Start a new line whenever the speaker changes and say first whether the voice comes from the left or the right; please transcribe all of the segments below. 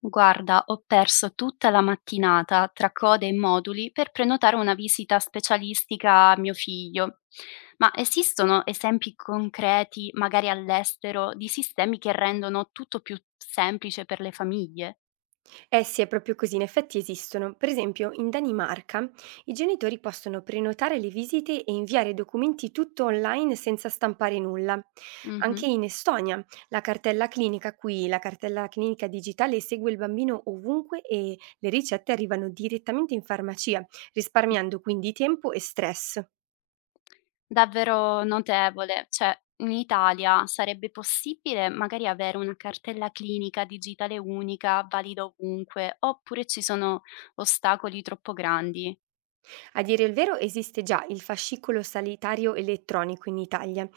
left: Guarda, ho perso tutta la mattinata tra code e moduli per prenotare una visita specialistica a mio figlio. Ma esistono esempi concreti, magari all'estero, di sistemi che rendono tutto più semplice per le famiglie?
right: Eh sì, è proprio così, in effetti esistono. Per esempio, in Danimarca i genitori possono prenotare le visite e inviare i documenti tutto online senza stampare nulla.
left: Mhm.
right: Anche in Estonia, la cartella clinica digitale segue il bambino ovunque e le ricette arrivano direttamente in farmacia, risparmiando quindi tempo e stress.
left: Davvero notevole. Cioè, in Italia sarebbe possibile magari avere una cartella clinica digitale unica, valida ovunque, oppure ci sono ostacoli troppo grandi?
right: A dire il vero esiste già il fascicolo sanitario elettronico in Italia,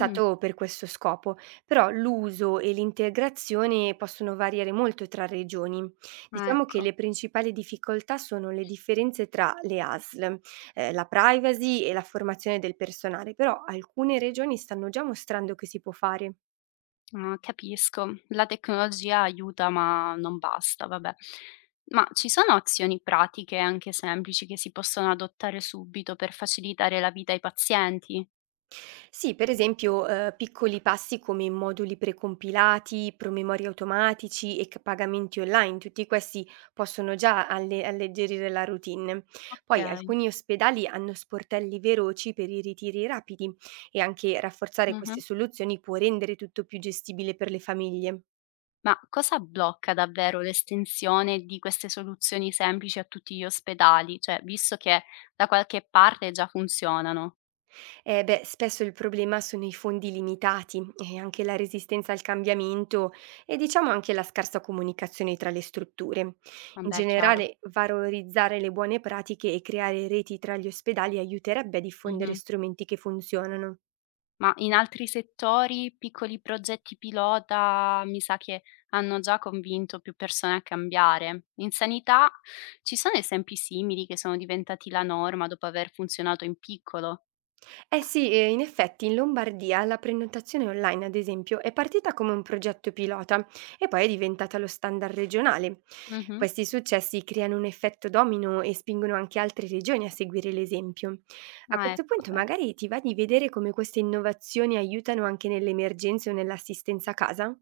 left: Mm,
right: per questo scopo, però l'uso e l'integrazione possono variare molto tra regioni. Diciamo che
left: ecco.
right: le principali difficoltà sono le differenze tra le ASL, la privacy e la formazione del personale, però alcune regioni stanno già mostrando che si può fare.
left: Ah, capisco. La tecnologia aiuta, ma non basta, vabbè. Ma ci sono azioni pratiche, anche semplici, che si possono adottare subito per facilitare la vita ai pazienti?
right: Sì, per esempio, piccoli passi come moduli precompilati, promemori automatici e c pagamenti online, tutti questi possono già alleggerire la routine.
left: Ok.
right: Poi alcuni ospedali hanno sportelli veloci per i ritiri rapidi e anche rafforzare queste
left: Mhm.
right: soluzioni può rendere tutto più gestibile per le famiglie.
left: Ma cosa blocca davvero l'estensione di queste soluzioni semplici a tutti gli ospedali? Cioè, visto che da qualche parte già funzionano.
right: Eh beh, spesso il problema sono i fondi limitati e anche la resistenza al cambiamento e diciamo anche la scarsa comunicazione tra le strutture. In
left: Vabbè, è chiaro.
right: generale, valorizzare le buone pratiche e creare reti tra gli ospedali aiuterebbe a diffondere strumenti che funzionano.
left: Ma in altri settori, piccoli progetti pilota, mi sa che hanno già convinto più persone a cambiare. In sanità ci sono esempi simili che sono diventati la norma dopo aver funzionato in piccolo?
right: Eh sì, in effetti in Lombardia la prenotazione online, ad esempio, è partita come un progetto pilota e poi è diventata lo standard regionale.
left: Mh-mh.
right: Questi successi creano un effetto domino e spingono anche altre regioni a seguire l'esempio. A
left: Ah,
right: questo
left: ecco,
right: punto
left: vedi.
right: magari ti va di vedere come queste innovazioni aiutano anche nelle emergenze o nell'assistenza a casa?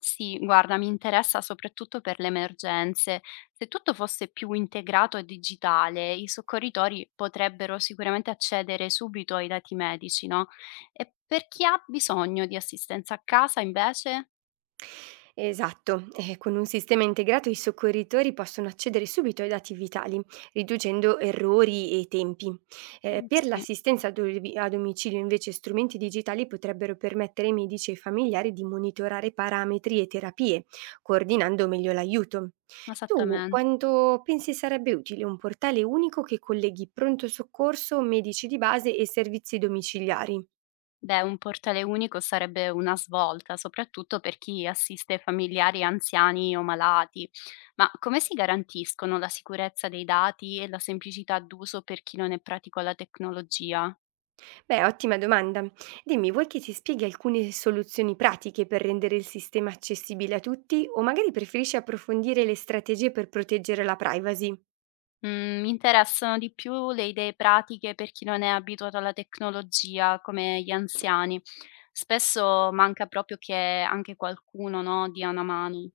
left: Sì, guarda, mi interessa soprattutto per le emergenze. Se tutto fosse più integrato e digitale, i soccorritori potrebbero sicuramente accedere subito ai dati medici, no? E per chi ha bisogno di assistenza a casa, invece?
right: Esatto, e con un sistema integrato i soccorritori possono accedere subito ai dati vitali, riducendo errori e tempi. Eh, per
left: Sì,
right: l'assistenza a a domicilio invece strumenti digitali potrebbero permettere ai medici e ai familiari di monitorare parametri e terapie, coordinando meglio l'aiuto. Tu
left: esattamente.
right: quanto pensi sarebbe utile un portale unico che colleghi pronto soccorso, medici di base e servizi domiciliari?
left: Beh, un portale unico sarebbe una svolta, soprattutto per chi assiste familiari anziani o malati. Ma come si garantiscono la sicurezza dei dati e la semplicità d'uso per chi non è pratico alla tecnologia?
right: Beh, ottima domanda. Dimmi, vuoi che ti spieghi alcune soluzioni pratiche per rendere il sistema accessibile a tutti o magari preferisci approfondire le strategie per proteggere la privacy?
left: Mhmm, mi interessano di più le idee pratiche per chi non è abituato alla tecnologia, come gli anziani. Spesso manca proprio che anche qualcuno, no, dia una mano.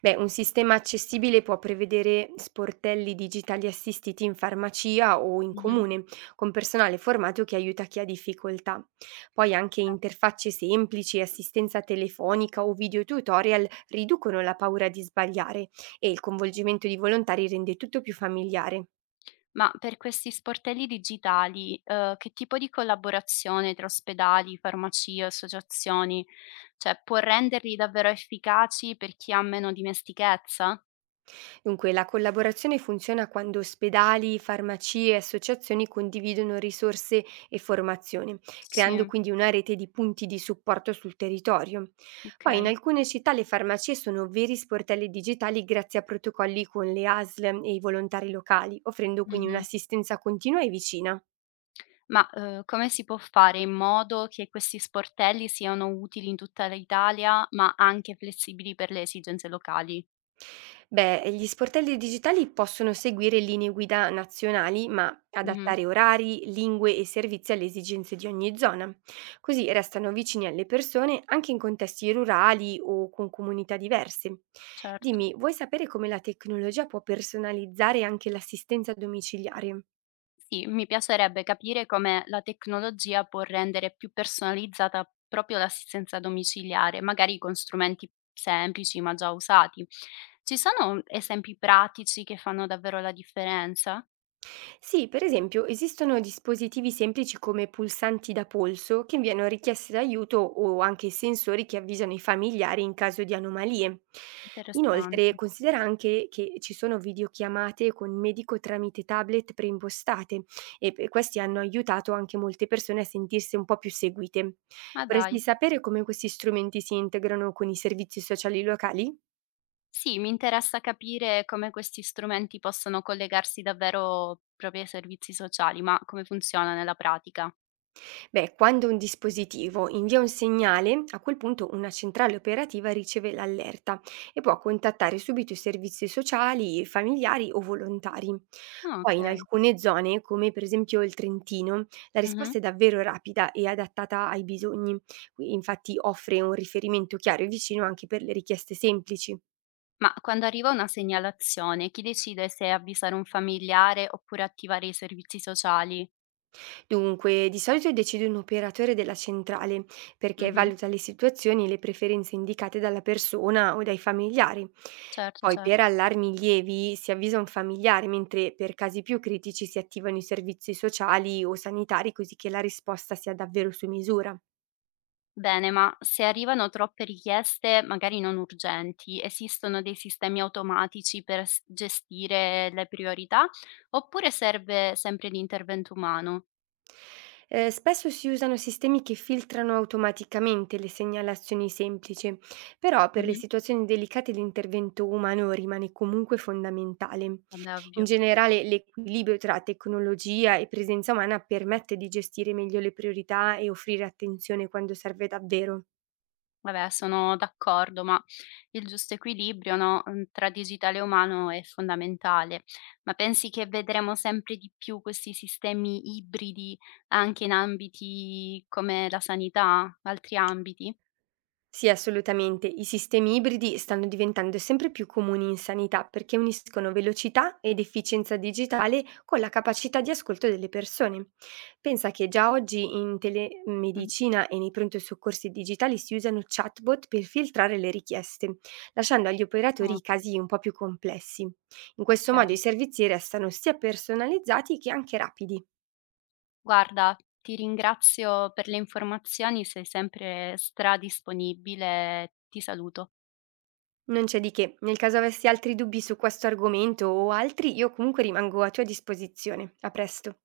right: Beh, un sistema accessibile può prevedere sportelli digitali assistiti in farmacia o in
left: Mh-mh.
right: comune, con personale formato che aiuta chi ha difficoltà. Poi anche
left: Eh.
right: interfacce semplici, assistenza telefonica o video tutorial riducono la paura di sbagliare e il coinvolgimento di volontari rende tutto più familiare.
left: Ma per questi sportelli digitali, che tipo di collaborazione tra ospedali, farmacie, associazioni, cioè può renderli davvero efficaci per chi ha meno dimestichezza?
right: Dunque, la collaborazione funziona quando ospedali, farmacie e associazioni condividono risorse e formazione,
left: Sì,
right: creando quindi una rete di punti di supporto sul territorio. Poi in
left: okay.
right: alcune città le farmacie sono veri sportelli digitali grazie a protocolli con le ASL e i volontari locali, offrendo quindi
left: Mh-mh.
right: un'assistenza continua e vicina.
left: Ma, come si può fare in modo che questi sportelli siano utili in tutta l'Italia, ma anche flessibili per le esigenze locali?
right: Beh, gli sportelli digitali possono seguire linee guida nazionali, ma
left: Mh-mh,
right: adattare orari, lingue e servizi alle esigenze di ogni zona. Così restano vicini alle persone anche in contesti rurali o con comunità diverse.
left: certo.
right: Dimmi, vuoi sapere come la tecnologia può personalizzare anche l'assistenza domiciliare?
left: Sì, mi piacerebbe capire come la tecnologia può rendere più personalizzata proprio l'assistenza domiciliare, magari con strumenti semplici ma già usati. Ci sono esempi pratici che fanno davvero la differenza?
right: Sì, per esempio esistono dispositivi semplici come pulsanti da polso che inviano richieste d'aiuto o anche sensori che avvisano i familiari in caso di anomalie.
left: Interessante.
right: Inoltre, considera anche che ci sono videochiamate con il medico tramite tablet preimpostate e questi hanno aiutato anche molte persone a sentirsi un po' più seguite.
left: Ma
right: Vorresti
left: dai.
right: sapere come questi strumenti si integrano con i servizi sociali locali?
left: Sì, mi interessa capire come questi strumenti possono collegarsi davvero proprio ai servizi sociali, ma come funziona nella pratica.
right: Beh, quando un dispositivo invia un segnale, a quel punto una centrale operativa riceve l'allerta e può contattare subito i servizi sociali, familiari o volontari.
left: Ah,
right: Poi
left: ok.
right: in alcune zone, come per esempio il Trentino, la risposta è davvero rapida e adattata ai bisogni. Qui, infatti offre un riferimento chiaro e vicino anche per le richieste semplici.
left: Ma quando arriva una segnalazione, chi decide se avvisare un familiare oppure attivare i servizi sociali?
right: Dunque, di solito decide un operatore della centrale perché
left: Mh-mh.
right: valuta le situazioni e le preferenze indicate dalla persona o dai familiari.
left: Certo,
right: Poi per
left: certo.
right: allarmi lievi si avvisa un familiare, mentre per casi più critici si attivano i servizi sociali o sanitari così che la risposta sia davvero su misura.
left: Bene, ma se arrivano troppe richieste, magari non urgenti, esistono dei sistemi automatici per s gestire le priorità oppure serve sempre l'intervento umano?
right: Spesso si usano sistemi che filtrano automaticamente le segnalazioni semplici, però per le
left: Mh-mh.
right: situazioni delicate l'intervento umano rimane comunque fondamentale.
left: Vabbè,
right: In
left: ovvio.
right: generale l'equilibrio tra tecnologia e presenza umana permette di gestire meglio le priorità e offrire attenzione quando serve davvero.
left: Vabbè, sono d'accordo, ma il giusto equilibrio, no, tra digitale e umano è fondamentale. Ma pensi che vedremo sempre di più questi sistemi ibridi anche in ambiti come la sanità, altri ambiti?
right: Sì, assolutamente. I sistemi ibridi stanno diventando sempre più comuni in sanità perché uniscono velocità ed efficienza digitale con la capacità di ascolto delle persone. Pensa che già oggi in
left: Mh.
right: telemedicina e nei pronto soccorsi digitali si usano chatbot per filtrare le richieste, lasciando agli operatori
left: Ah,
right: i casi un po' più complessi. In questo modo i
left: okay.
right: servizi restano sia personalizzati che anche rapidi.
left: Guarda, ti ringrazio per le informazioni, sei sempre stradisponibile. Ti saluto.
right: Non c'è di che, nel caso avessi altri dubbi su questo argomento o altri, io comunque rimango a tua disposizione. A presto.